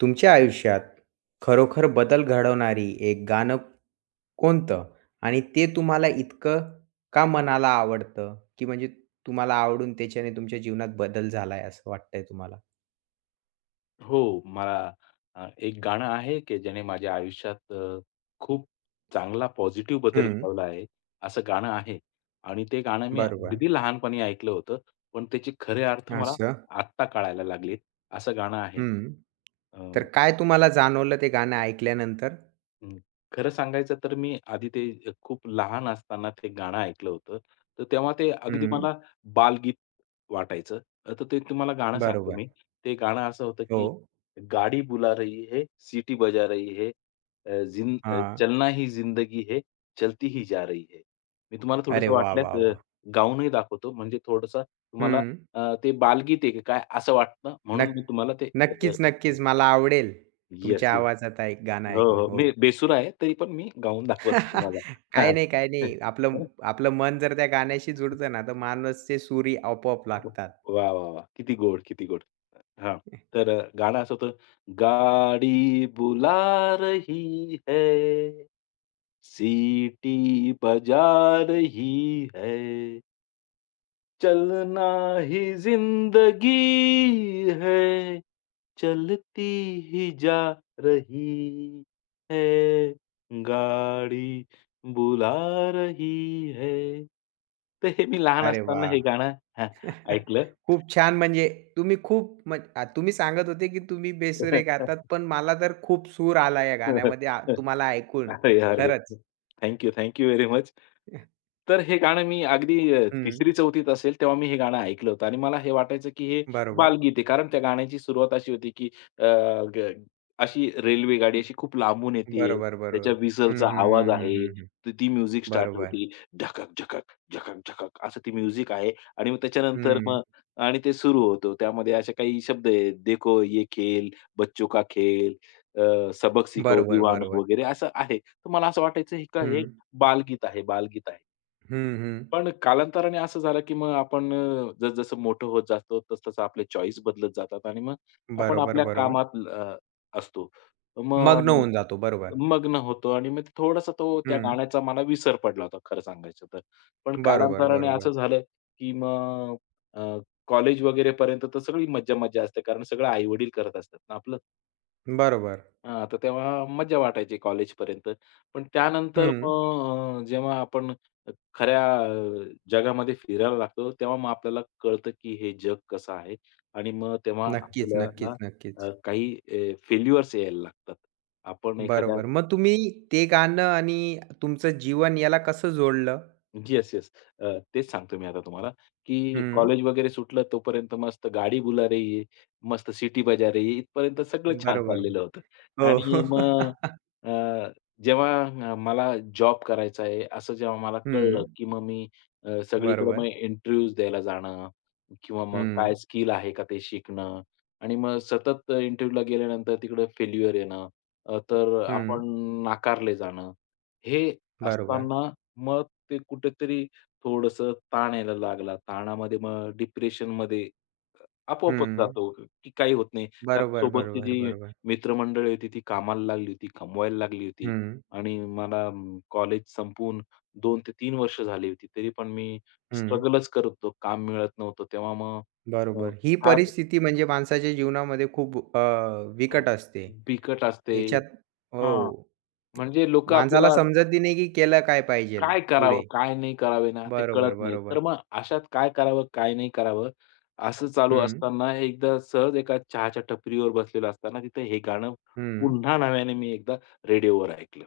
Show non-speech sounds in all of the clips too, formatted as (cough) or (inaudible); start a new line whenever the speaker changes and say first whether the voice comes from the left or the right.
right: तुमच्या आयुष्यात खरोखर बदल घडवणारी एक गाणं कोणतं? आणि ते तुम्हाला इतकं का मनाला आवडतं? की म्हणजे तुम्हाला आवडून त्याच्याने तुमच्या जीवनात बदल झालाय असं वाटतंय तुम्हाला?
left: हो, मला एक गाणं आहे, की ज्याने माझ्या आयुष्यात खूप चांगला पॉझिटिव्ह बदल
right: हं,
left: घडवला आहे, असं गाणं आहे. आणि ते गाणं मी
right: बरोबर.
left: अगदी लहानपणी ऐकलं होतं, पण त्याचे खरे अर्थ मला
right: असं.
left: आत्ता कळायला लागलेत, असं गाणं आहे.
right: हं. तर काय तुम्हाला जाणवलं ते गाणं ऐकल्यानंतर?
left: हं. खरं सांगायचं तर मी आधी ते खूप लहान असताना ते गाणं ऐकलं होतं. तर तेव्हा ते अगदी मला
right: हं,
left: बालगीत वाटायचं. तर ते तुम्हाला गाणं सांगतो
right: बरोबर.
left: मी. ते गाणं असं होतं
right: हो.
left: की गाडी बुला रही है, सिटी बजा रही है,
right: हां.
left: चलना ही जिंदगी है, चलती ही जा रही है. मी तुम्हाला
right: अरे
left: थोडंसं
right: वाह,
left: वाटल्यास
right: वाह, वाह!
left: गाऊनही दाखवतो. म्हणजे थोडंसं तुम्हाला
right: हं.
left: ते बालगीत आहे की काय असं वाटतं म्हणून
right: नक्क
left: मी तुम्हाला ते
right: नक्कीच, नक्कीच. मला आवडेल
left: येस,
right: तुमच्या
left: येस.
right: आवाजात ऐक गाणं
left: हो,
right: ऐकणं.
left: हो.
right: हो.
left: मी बेसूर आहे, तरी पण मी गाऊन दाखवतो तुम्हाला.
right: (laughs) काही
left: हां.
right: नाही, काही नाही. आपलं
left: (laughs)
right: आपलं मन जर त्या गाण्याशी जुडतं ना, तर माणूसचे सुरी आपोआप
left: वाह,
right: लागतात.
left: वाह, वाह! किती गोड, किती गोड. हां, तर गाणं असं होतं, गाडी बुला रही है, सिटी बजा रही है. चलना ही जिंदगी है चलती ही जा रही है गाडी बुला रही है. तर हे मी लहान
right: अरे
left: असताना
right: वाह!
left: हे गाणं (laughs)
right: (laughs)
left: ऐकलं.
right: खूप छान म्हणजे तुम्ही खूप तुम्ही सांगत होते, की तुम्ही बेसुरे गातात, पण मला तर खूप सूर आला या
left: (laughs)
right: गाण्यामध्ये तुम्हाला ऐकून.
left: अरे, अरे!
right: खरंच.
left: Thank you, thank you very much.
right: (laughs)
left: तर हे गाणं मी अगदी
right: हं.
left: 3री-4थीत असेल तेव्हा मी हे गाणं ऐकलं होतं आणि मला हे वाटायचं की हे
right: बरोबर.
left: बालगीत आहे. कारण त्या गाण्याची सुरुवात अशी होती की अ, ग अशी रेल्वे गाडी अशी खूप लांबून येतीये.
right: बरोबर, बरोबर.
left: त्याच्या
right: हं,
left: व्हिसलचा
right: हं, हं,
left: आवाज
right: हं,
left: आहे.
right: हं, हं.
left: तर ती म्युझिक स्टार्ट
right: बरोबर.
left: होती. झकक, झकक, झकक, झकक असं ती म्युझिक आहे आणि मग त्याच्यानंतर मग
right: हं.
left: आणि ते सुरू होतं. त्यामध्ये असे काही शब्द आहेत. देखो ये खेल, बच्चों का खेल, सबक सिखो
right: बरोबर,
left: दीवानो
right: बरोबर.
left: वगैरे असं आहे. तर मला असं वाटायचं हे का हे
right: हं.
left: बालगीत आहे, बालगीत आहे.
right: हं, हं.
left: पण कालांतराने असं झालं, की मग आपण जसं-जसं मोठं होत जातो, तसं आपले चॉईस बदलत जातात आणि मग आपण
right: बरोबर,
left: आपल्या
right: बरोबर.
left: कामात असतो.
right: मग्न
left: मग
right: होऊन जातो. बरोबर.
left: मग्न होतो आणि मग थोडासा तो त्या
right: हं.
left: गाण्याचा मला विसर पडला होता खरं सांगायचं तर. पण
right: बरोबर,
left: कालांतराने
right: बरोबर.
left: असं झालं, की मग अ, कॉलेज वगैरेपर्यंत तर सगळी मज्जा-मज्जा असते कारण सगळं आई-वडील करत असतात ना आपलं.
right: बरोबर.
left: हां, तर तेव्हा मज्जा वाटायची कॉलेजपर्यंत. पण त्यानंतर मग
right: हं.
left: जेव्हा आपण खऱ्या जगामध्ये फिरायला लागतो, तेव्हा मग आपल्याला कळतं की हे जग कसं आहे आणि मग तेव्हा
right: नक्कीच, नक्कीच,
left: आपल्याला
right: नक्कीच.
left: काही फेल्युअर्स यायला लागतात. आपण एखाद्या
right: बरोबर. मग तुम्ही ते गाणं आणि तुमचं जीवन याला कसं जोडलं?
left: Yes, yes. तेच सांगतो मी आता तुम्हाला, की
right: हं.
left: कॉलेज वगैरे सुटलं तोपर्यंत मस्त गाडी बुला रही है, मस्त सिटी बजा रही है, इथपर्यंत सगळं छान
right: बरोबर.
left: चाललेलं होतं.
right: हो.
left: आणि मग
right: (laughs)
left: अ, जेव्हा मला जॉब करायचा आहे, असं जेव्हा मला कळलं,
right: हं.
left: की मग मी सगळीकडे मग
right: बरोबर.
left: इंटरव्ह्यूज द्यायला जाणं किंवा मग काय
right: हं.
left: स्किल आहे का ते शिकणं आणि मग सतत इंटरव्ह्यूला गेल्यानंतर तिकडे फेल्युअर येणं, तर
right: हं.
left: आपण नाकारले जाणं. हे
right: बरोबर.
left: असताना मग ते कुठेतरी थोडंसं ताण यायला लागला. ताणामध्ये मग डिप्रेशनमध्ये आपोआपच
right: हं.
left: जातो, की काही होत नाही. कारण
right: बरोबर,
left: सोबतची
right: बरोबर,
left: जी
right: बरोबर.
left: मित्रमंडळी होती ती कामाला लागली होती, कमवायला लागली होती
right: हं.
left: आणि मला कॉलेज संपवून 2 ते 3 वर्ष झाली होती. तरी पण मी
right: हं.
left: स्ट्रगलच करत होतो. काम मिळत नव्हतं. तेव्हा मग अ,
right: बरोबर. ही
left: फार
right: परिस्थिती म्हणजे माणसाच्या जीवनामध्ये खूप
left: अ,
right: बिकट असते.
left: बिकट असते.
right: याच्यात
left: हां,
right: हो.
left: म्हणजे लोकं
right: माणसाला
left: आपल्याला
right: समजतही नाही, की केलं काय पाहिजे
left: काय करावं,
right: पुढे.
left: काय नाही करावे ना, ते कळत
right: बरोबर,
left: नाही. तर
right: बरोबर.
left: मग अशात काय करावं, काय नाही करावं, असं चालू
right: हं.
left: असताना एकदा सहज एका चहाच्या टपरीवर बसलेलो असताना तिथे हे गाणं
right: हं.
left: पुन्हा नव्याने मी एकदा रेडिओवर ऐकलं.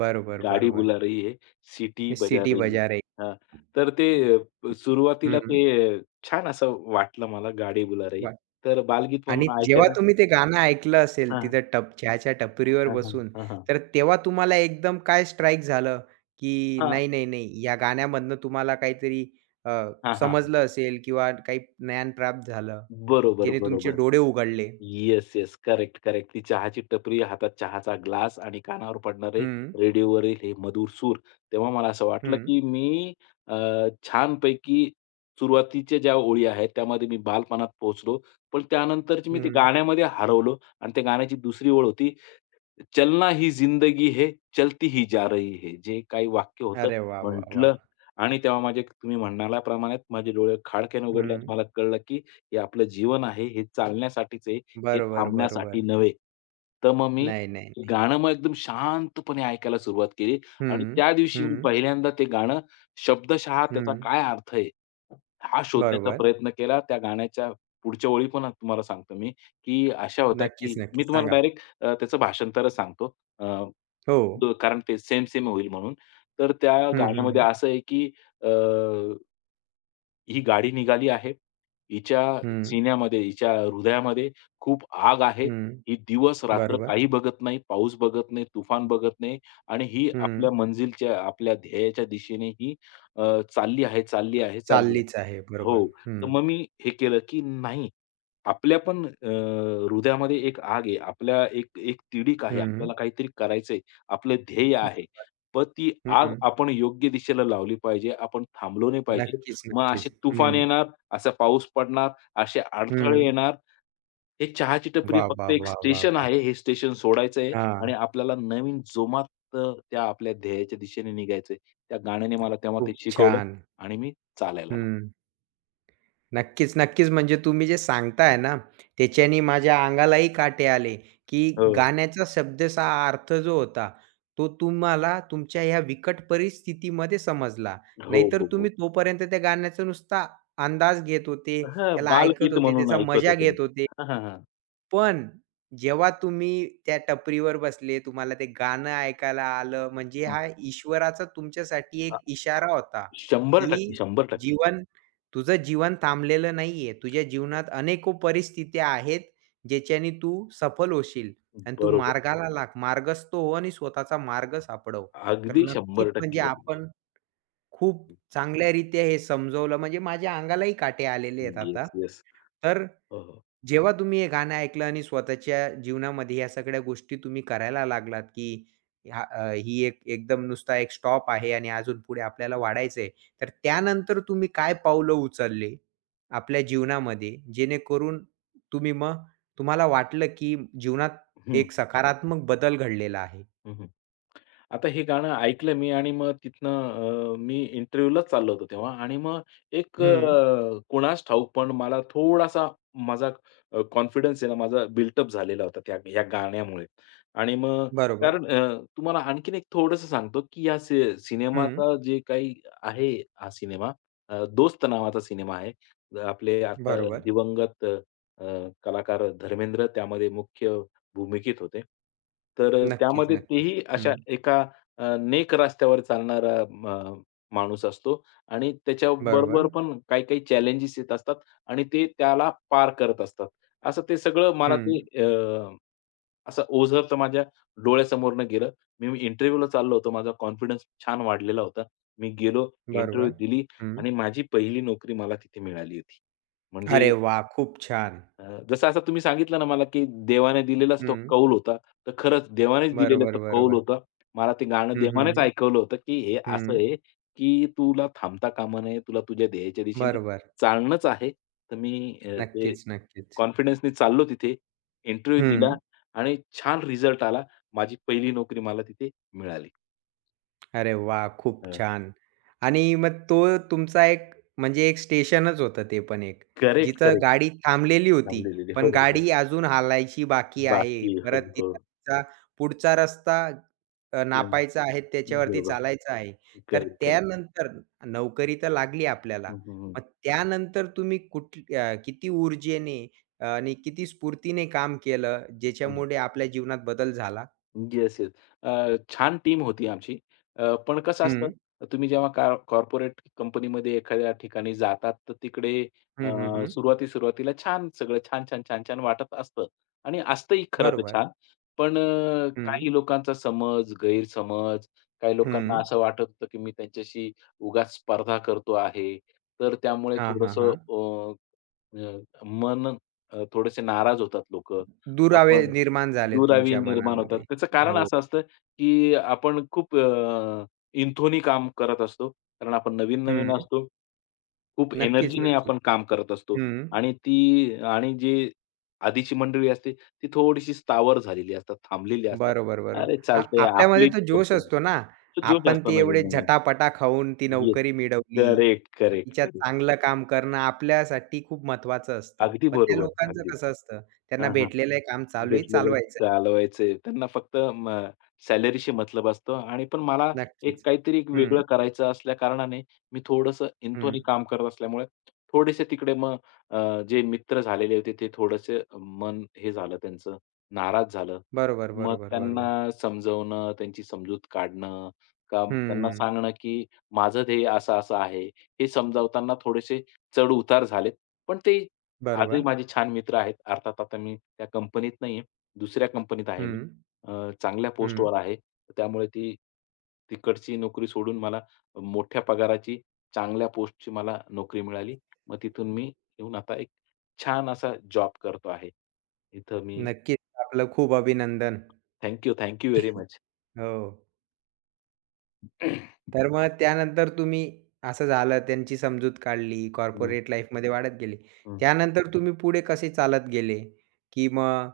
right: बरोबर,
left: गाडी
right: बरोबर.
left: बुला रही है, सिटी
right: हे
left: बजा
right: सिटी
left: रही है.
right: बजार आहे.
left: हां, तर ते सुरुवातीला
right: हं,
left: ते अ, छान असं वाटलं मला, गाडी बुला रही.
right: वा
left: तर बालगीत
right: आणि
left: म्हणून
right: जेव्हा
left: ऐकायला
right: तुम्ही ते गाणं ऐकलं असेल
left: हां,
right: तिथं टप चहाच्या टपरीवर
left: हां, हां,
right: बसून,
left: हां, हां.
right: तर तेव्हा तुम्हाला एकदम काय स्ट्राइक झालं, की
left: हां,
right: नाही, नाही, नाही या गाण्यामधनं तुम्हाला काहीतरी अ,
left: हां, हां.
right: समजलं असेल किंवा काही ज्ञान प्राप्त झालं,
left: बरोबर,
right: जेणे तुमचे
left: बरोबर.
right: डोळे उघडले?
left: Yes, yes. Correct, correct. ती चहाची टपरी, हातात चहाचा ग्लास आणि कानावर पडणारे
right: हं,
left: रेडिओवरील हे मधुर सूर. तेव्हा मला असं वाटलं,
right: हं,
left: की मी अ, छानपैकी सुरुवातीच्या ज्या ओळी आहेत, त्यामध्ये मी बालपणात पोहोचलो. पण त्यानंतरची मी ते
right: हं.
left: गाण्यामध्ये हरवलो आणि त्या गाण्याची दुसरी ओळ होती चलना ही जिंदगी है, चलती ही जा रही है. जे काही वाक्य होतं
right: अरे वाह, वाह, वाह!
left: म्हटलं आणि तेव्हा माझे तुम्ही म्हणाल्याप्रमाणे माझे डोळे खाडक्याने उघडले आणि
right: हं.
left: मला कळलं, की हे आपलं जीवन आहे, हे चालण्यासाठीच आहे, हे
right: बरोबर,
left: थांबण्यासाठी
right: बरोबर.
left: नव्हे. तर मग मी
right: नाही, नाही.
left: गाणं मग एकदम शांतपणे ऐकायला सुरुवात केली आणि
right: हं,
left: त्या दिवशी मी
right: हं,
left: पहिल्यांदा ते गाणं शब्दशः त्याचा
right: हं.
left: काय अर्थ आहे, हा शोधण्याचा
right: बरोबर.
left: प्रयत्न केला. त्या गाण्याच्या पुढच्या ओळी पण तुम्हाला सांगतो मी, की अशा होत्या,
right: नक्कीच,
left: की मी
right: नक्कीच.
left: तुम्हाला
right: सांगा.
left: डायरेक्ट त्याचं भाषांतरच सांगतो. अ,
right: हो.
left: ब कारण ते सेम-सेम होईल म्हणून. तर त्या
right: हं, हं,
left: गाण्यामध्ये
right: हं.
left: असं आहे की ही गाडी निघाली आहे. हिच्या
right: हं,
left: सिन्यामध्ये, हिच्या हृदयामध्ये खूप आग आहे.
right: हं.
left: ही दिवस-रात्र
right: बरोबर.
left: काही बघत नाही, पाऊस बघत नाही, तुफान बघत नाही आणि ही आपल्या
right: हं.
left: मंजिलच्या, आपल्या ध्येयाच्या दिशेने ही अ, चालली आहे, चालली आहे, चालली
right: चाललीच
left: आहे.
right: आहे. बरोबर.
left: हो.
right: हं,
left: तर मग मी हे केलं, की नाही, आपल्या पण हृदयामध्ये एक आग आहे. आपल्या एक एक तिडीक आहे. आपल्याला
right: हं.
left: काहीतरी करायचंय. आपलं ध्येय आहे. पण ती आग
right: हं.
left: आपण योग्य दिशेला लावली पाहिजे. आपण थांबलो नाही पाहिजे.
right: नक्कीच,
left: मग असे
right: नक्कीच.
left: तुफान
right: हं,
left: येणार, असा पाऊस पडणार, असे अडथळे
right: हं.
left: येणार. हे चहाची टपरी
right: वाह,
left: फक्त
right: वाह,
left: एक
right: वाह, वाह,
left: स्टेशन
right: वाह!
left: आहे. हे स्टेशन सोडायचं आहे आणि
right: हां.
left: आपल्याला नवीन जोमात त्या आपल्या ध्येयाच्या दिशेने निघायचं त्या गाण्याने मला तेव्हा ते
right: खूप
left: शिकवलं
right: छान.
left: आणि मी चालायला लागलो.
right: हं. नक्कीच, नक्कीच. म्हणजे तुम्ही जे सांगताय ना, त्याच्याने माझ्या अंगालाही काटे आले, की
left: हो.
right: गाण्याचा शब्दचा अर्थ जो होता, तो तुम्हाला तुमच्या ह्या बिकट परिस्थितीमध्ये समजला.
left: हो,
right: नाहीतर
left: हो, हो.
right: तुम्ही तोपर्यंत त्या गाण्याचा नुसता अंदाज घेत होते,
left: हां,
right: त्याला ऐकत
left: बालगीत
right: होते,
left: म्हणून
right: त्याचा
left: ऐकत
right: मजा
left: होतो मी.
right: घेत होते.
left: हां, हां, हां.
right: पण जेव्हा तुम्ही त्या टपरीवर बसले, तुम्हाला ते गाणं ऐकायला आलं, म्हणजे
left: हं.
right: हा ईश्वराचा तुमच्यासाठी
left: अ,
right: एक इशारा होता,
left: 100%
right: की
left: 100%
right: जीवन तुझं जीवन थांबलेलं नाहीये. तुझ्या जीवनात अनेको परिस्थित्या आहेत, ज्याच्याने तू सफल होशील आणि तू
left: बरोबर.
right: मार्गाला लाग, मार्गस्थ हो आणि स्वतःचा मार्ग सापडव. तर
left: अगदी
right: नक्कीच
left: 100%
right: म्हणजे
left: बरोबर.
right: आपण खूप चांगल्यारीत्या हे समजवलं, म्हणजे माझ्या अंगालाही काटे आलेले आहेत आता.
left: Yes, yes.
right: तर
left: हो, हो.
right: जेव्हा तुम्ही हे गाणं ऐकलं आणि स्वतःच्या जीवनामध्ये या सगळ्या गोष्टी तुम्ही करायला लागलात, की ही एक एकदम नुसता एक स्टॉप आहे आणि अजून पुढे आपल्याला वाढायचंय. तर त्यानंतर तुम्ही काय पावलं उचलली आपल्या जीवनामध्ये, जेणेकरून तुम्ही मग तुम्हाला वाटलं, की जीवनात
left: हं,
right: एक सकारात्मक बदल घडलेला आहे?
left: हं, हं. आता हे गाणं ऐकलं मी आणि मग तिथनं मी इंटरव्ह्यूलाच चाललो होतो तेव्हा आणि मग एक
right: हं,
left: कुणास ठाऊक पण मला थोडासा माझा कॉन्फिडन्स आहे ना माझा बिल्टअप झालेला होता त्या या गाण्यामुळे. आणि मग
right: बरोबर.
left: कारण तुम्हाला आणखीन एक थोडंसं सांगतो, की या
right: हं,
left: सिनेमाचा जे काही आहे हा सिनेमा दोस्त नावाचा सिनेमा आहे. आपले आता
right: बरोबर.
left: दिवंगत कलाकार धर्मेंद्र त्यामध्ये मुख्य भूमिकेत होते. तर
right: नक्कीच,
left: त्यामध्ये
right: नक्कीच.
left: तेही अशा
right: हं,
left: एका नेक रस्त्यावर चालणारा अ, माणूस असतो आणि
right: बरोबर.
left: त्याच्याबरोबर पण काही काही चॅलेंजेस येत असतात आणि ते त्याला पार करत असतात. असं ते सगळं मला
right: हं,
left: ते अ, असं ओझरतं माझ्या डोळ्यासमोरनं गेलं. मी इंटरव्ह्यूला चाललो होतो. माझा कॉन्फिडन्स छान वाढलेला होता. मी गेलो, इंटरव्ह्यू
right: बरोबर.
left: दिली
right: हं.
left: आणि माझी पहिली नोकरी मला तिथे मिळाली होती. म्हणजे
right: अरे वाह! खूप छान.
left: जसं आता तुम्ही सांगितलं ना मला, की देवाने दिलेलाच तो
right: हं.
left: कौल होता. तर खरंच देवानेच दिलेला
right: बरोबर,
left: तो कौल
right: बरोबर.
left: होता. मला ते गाणं
right: हं, हं,
left: देवानेच
right: हं.
left: ऐकवलं होतं, की हे असं
right: हं.
left: आहे, की तुला थांबता कामा नये. तुला तुझ्या ध्येयाच्या दिशेने
right: बरोबर.
left: चालणंच आहे. तर मी ते
right: नक्कीच, नक्कीच.
left: कॉन्फिडन्सनी चाललो तिथे. इंटरव्ह्यू दिला
right: हं.
left: आणि छान रिझल्ट आला. माझी पहिली नोकरी मला तिथे मिळाली.
right: अरे वाह! खूप
left: अ,
right: छान. आणि मग तो तुमचा एक म्हणजे एक स्टेशनच होतं ते पण एक.
left: करेक्ट,
right: जिथं
left: करेक्ट.
right: गाडी थांबलेली होती,
left: थांबलेली. हो,
right: पण
left: हो.
right: गाडी अजून हालायची बाकी आहे.
left: बाकी हो,
right: परत
left: हो.
right: तिला तिचा पुढचा रस्ता
left: हं,
right: नापायचा आहे, त्याच्यावरती
left: बरोबर.
right: चालायचं आहे. तर
left: करेक्ट, करेक्ट.
right: त्यानंतर नोकरी तर लागली आपल्याला.
left: हं, हं.
right: मग त्यानंतर तुम्ही किती ऊर्जेने आणि किती स्फूर्तीने काम केलं,
left: हं.
right: ज्याच्यामुळे आपल्या जीवनात बदल झाला?
left: Yes, yes. छान टीम होती आमची. पण कसं असतं,
right: हं.
left: तुम्ही जेव्हा का कॉर्पोरेट कंपनीमध्ये एखाद्या ठिकाणी जातात, तर तिकडे अ,
right: हं, हं, हं.
left: सुरुवाती-सुरुवातीला छान सगळं छान-छान, छान-छान वाटत असतं आणि असतंही खरं तर
right: बरोबर.
left: छान. पण
right: हं.
left: काही लोकांचा समज, गैरसमज, काही लोकांना
right: हं.
left: असं वाटत होतं, की मी त्यांच्याशी उगाच स्पर्धा करतो आहे. तर त्यामुळे
right: हां, हां,
left: थोडंसं
right: हां.
left: अ, अ, मन थोडेसे नाराज होतात लोक
right: दुरावे
left: आपण
right: निर्माण झाले
left: दुरावी
right: तुमच्या
left: निर्माण होतात.
right: मनामध्ये.
left: त्याचं कारण
right: हो.
left: असं असतं, की आपण खूप इंथोनी काम करत असतो. कारण आपण नवीन-नवीन
right: हं.
left: असतो. खूप
right: नक्कीच,
left: एनर्जीने
right: नक्कीच.
left: आपण काम करत असतो
right: हं.
left: आणि ती आणि जी आधीची मंडळी असते, ती थोडीशी स्थावर झालेली असतात, थांबलेली असतात.
right: बरोबर, बरोबर.
left: "अरे
right: आ
left: चालतंय,
right: आपल्यामध्ये
left: आपलीच
right: तो जोश
left: कंपनी."
right: असतो ना.
left: तो जोश
right: आपण
left: असतो
right: ते एवढे
left: नवीन-नवीन.
right: झटापटा खाऊन ती
left: येस.
right: नोकरी मिळवली.
left: करेक्ट,
right: मग
left: करेक्ट,
right: तिच्यात
left: करेक्ट.
right: चांगलं काम करणं आपल्यासाठी खूप महत्त्वाचं असतं.
left: अगदी
right: पण त्या
left: बरोबर.
right: लोकांचं
left: अगदी.
right: कसं असतं, त्यांना
left: हां, हां.
right: भेटलेलं आहे काम चालूही
left: भेटलेले
right: चालवायचं आहे.
left: चालवायचे. त्यांना फक्त सॅलरीशी मतलब असतो आणि पण मला एक
right: नक्कीच.
left: काहीतरी एक वेगळं
right: हं,
left: करायचं असल्या कारणाने मी थोडंसं एंथोनी
right: हं.
left: काम करत असल्यामुळे थोडेसे तिकडे मग जे मित्र झालेले होते ते थोडेसे मन हे झालं त्यांचं, नाराज झालं.
right: बरोबर,
left: मग
right: बरोबर, बरोबर.
left: त्यांना समजवणं, त्यांची समजूत काढणं, का त्यांना
right: हं.
left: सांगणं, की माझं ध्येय असं-असं आहे. हे समजावताना थोडेसे चढ-उतार झालेत. पण ते आजही
right: बरोबर.
left: माझे छान मित्र आहेत. अर्थात आता मी त्या कंपनीत नाहीये. दुसऱ्या कंपनीत आहे मी.
right: हं,
left: चांगल्या
right: हं.
left: पोस्टवर आहे. त्यामुळे ती तिकडची नोकरी सोडून मला मोठ्या पगाराची, चांगल्या पोस्टची मला नोकरी मिळाली. मग तिथून मी येऊन आता एक छान असा जॉब करतो आहे. इथं मी
right: नक्कीच आपलं खूप अभिनंदन.
left: Thank you, thank you very much.
right: हो. तर मग त्यानंतर तुम्ही असं झालं त्यांची समजूत काढली,
left: हं,
right: कॉर्पोरेट लाईफमध्ये वाढत गेली.
left: हं,
right: त्यानंतर तुम्ही पुढे कसे चालत गेले? की मग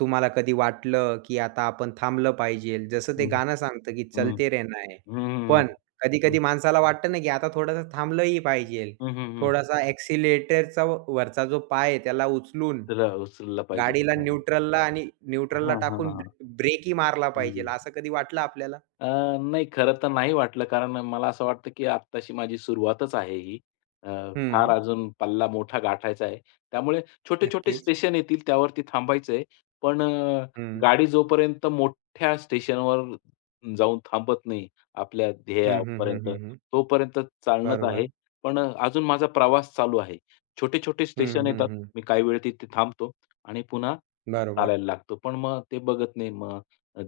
right: तुम्हाला कधी वाटलं, की आता आपण थांबलं पाहिजेल? जसं ते
left: हं,
right: गाणं सांगतं, की
left: हं,
right: "चलते रहना है."
left: हं,
right: पण
left: हं,
right: कधी-कधी माणसाला वाटतं ना, की आता थोडंसं थांबलंही पाहिजेल.
left: हं, हं, हं.
right: थोडासा एक्सिलेटरचा वरचा जो पाय आहे त्याला उचलून
left: त्याला उचलला पाहिजे.
right: गाडीला
left: हां,
right: न्यूट्रलला आणि न्यूट्रलला
left: हां,
right: टाकून
left: हां.
right: ब्रेकही मारला पाहिजेल.
left: हं.
right: असं कधी वाटलं आपल्याला?
left: अ, नाही खरं तर नाही वाटलं, कारण मला असं वाटतं, की आत्ताशी माझी सुरुवातच आहे ही. अ, फार
right: हं.
left: अजून पल्ला मोठा गाठायचा आहे. त्यामुळे छोटे-छोटे
right: नक्कीच.
left: स्टेशन येतील त्यावरती थांबायचंय. पण
right: हं.
left: गाडी जोपर्यंत मोठ्या स्टेशनवर जाऊन थांबत नाही आपल्या
right: हं, हं, हं,
left: ध्येयापर्यंत,
right: हं, हं.
left: तोपर्यंत चालणंच आहे.
right: बरोबर.
left: पण अजून माझा प्रवास चालू आहे. छोटे-छोटे
right: हं,
left: स्टेशन
right: हं,
left: येतात.
right: हं.
left: मी काही वेळ तिथे थांबतो आणि पुन्हा
right: बरोबर.
left: चालायला लागतो. पण मग ते बघत नाही मग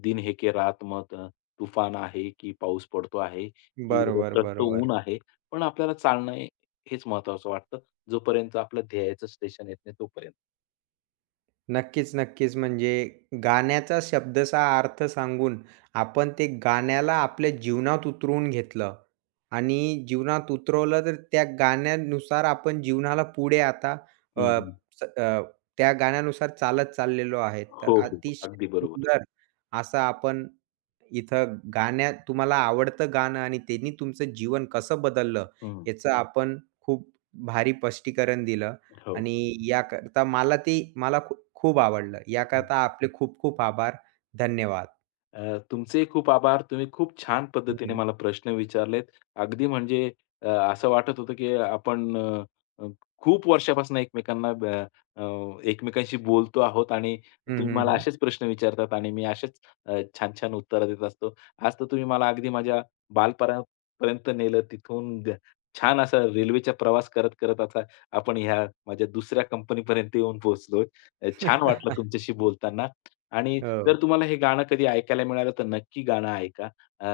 left: दिन है की रात मत तुफान आहे, की पाऊस पडतो आहे, की
right: बरोबर,
left: रखरखतं ऊन
right: बरोबर.
left: आहे. पण आपल्याला चालणं हे- हेच महत्वाचं वाटतं. जोपर्यंत आपलं ध्येयाचं स्टेशन येत नाही तोपर्यंत.
right: नक्कीच, नक्कीच. म्हणजे गाण्याचा शब्दचा अर्थ सांगून आपण ते गाण्याला आपल्या जीवनात उतरवून घेतलं आणि जीवनात उतरवलं तर त्या गाण्यानुसार आपण जीवनाला पुढे आता
left: हं,
right: अ,
left: हं.
right: स अ, त्या गाण्यानुसार चालत चाललेलो आहे. तर
left: हो, हो.
right: अतिशय
left: अगदी बरोबर.
right: सुंदर असा आपण इथं गाण्यात तुम्हाला आवडतं गाणं आणि त्यांनी तुमचं जीवन कसं बदललं,
left: हं,
right: याचं आपण खूप भारी स्पष्टीकरण दिलं
left: हो.
right: आणि याकरता मला खूप आवडलं. याकरता आपले खूप खूप आभार. धन्यवाद.
left: तुमचेही खूप आभार. तुम्ही खूप छान पद्धतीने
right: हं.
left: मला प्रश्न विचारलेत. अगदी म्हणजे असं वाटत होतं, की आपण अ, अ, खूप वर्षापासून एकमेकांना अ, अ, एकमेकांशी बोलतो आहोत आणि
right: हं,
left: तुम्ही
right: हं,
left: मला
right: हं.
left: असेच प्रश्न विचारतात आणि मी असेच छान-छान उत्तरं देत असतो. आज तर तुम्ही मला अगदी माझ्या बालपणापर्यंत नेलं. तिथून छान असा रेल्वेचा प्रवास करत-करत आता आपण ह्या माझ्या दुसऱ्या कंपनीपर्यंत येऊन पोहोचलोय. छान वाटलं
right: (laughs)
left: तुमच्याशी बोलताना आणि जर
right: हो.
left: तुम्हाला हे गाणं कधी ऐकायला मिळालं तर नक्की गाणं ऐका. अ,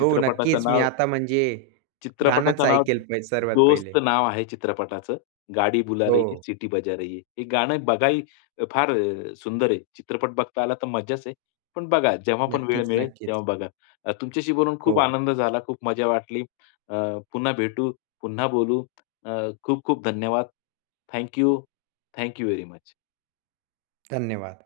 right: हो, नक्कीच. मी
left: नाव
right: आता म्हणजे गाणंच
left: चित्रपटाचं नाव
right: ऐकेल पै सर्वात पहिले.
left: 'दोस्त' नाव आहे चित्रपटाचं. 'गाडी बुला
right: हो.
left: रही है, सिटी बजा रही है.' हे गाणं बघाही फार सुंदर आहे. चित्रपट बघता आला तर मज्जाच आहे. पण बघा, जेव्हा पण वेळ
right: नक्कीच,
left: मिळेल तेव्हा
right: नक्कीच.
left: बघा. तुमच्याशी बोलून खूप
right: हो.
left: आनंद झाला, खूप मजा वाटली. अ, पुन्हा भेटू, पुन्हा बोलू. खूप खूप धन्यवाद. Thank you. Very much.
right: धन्यवाद.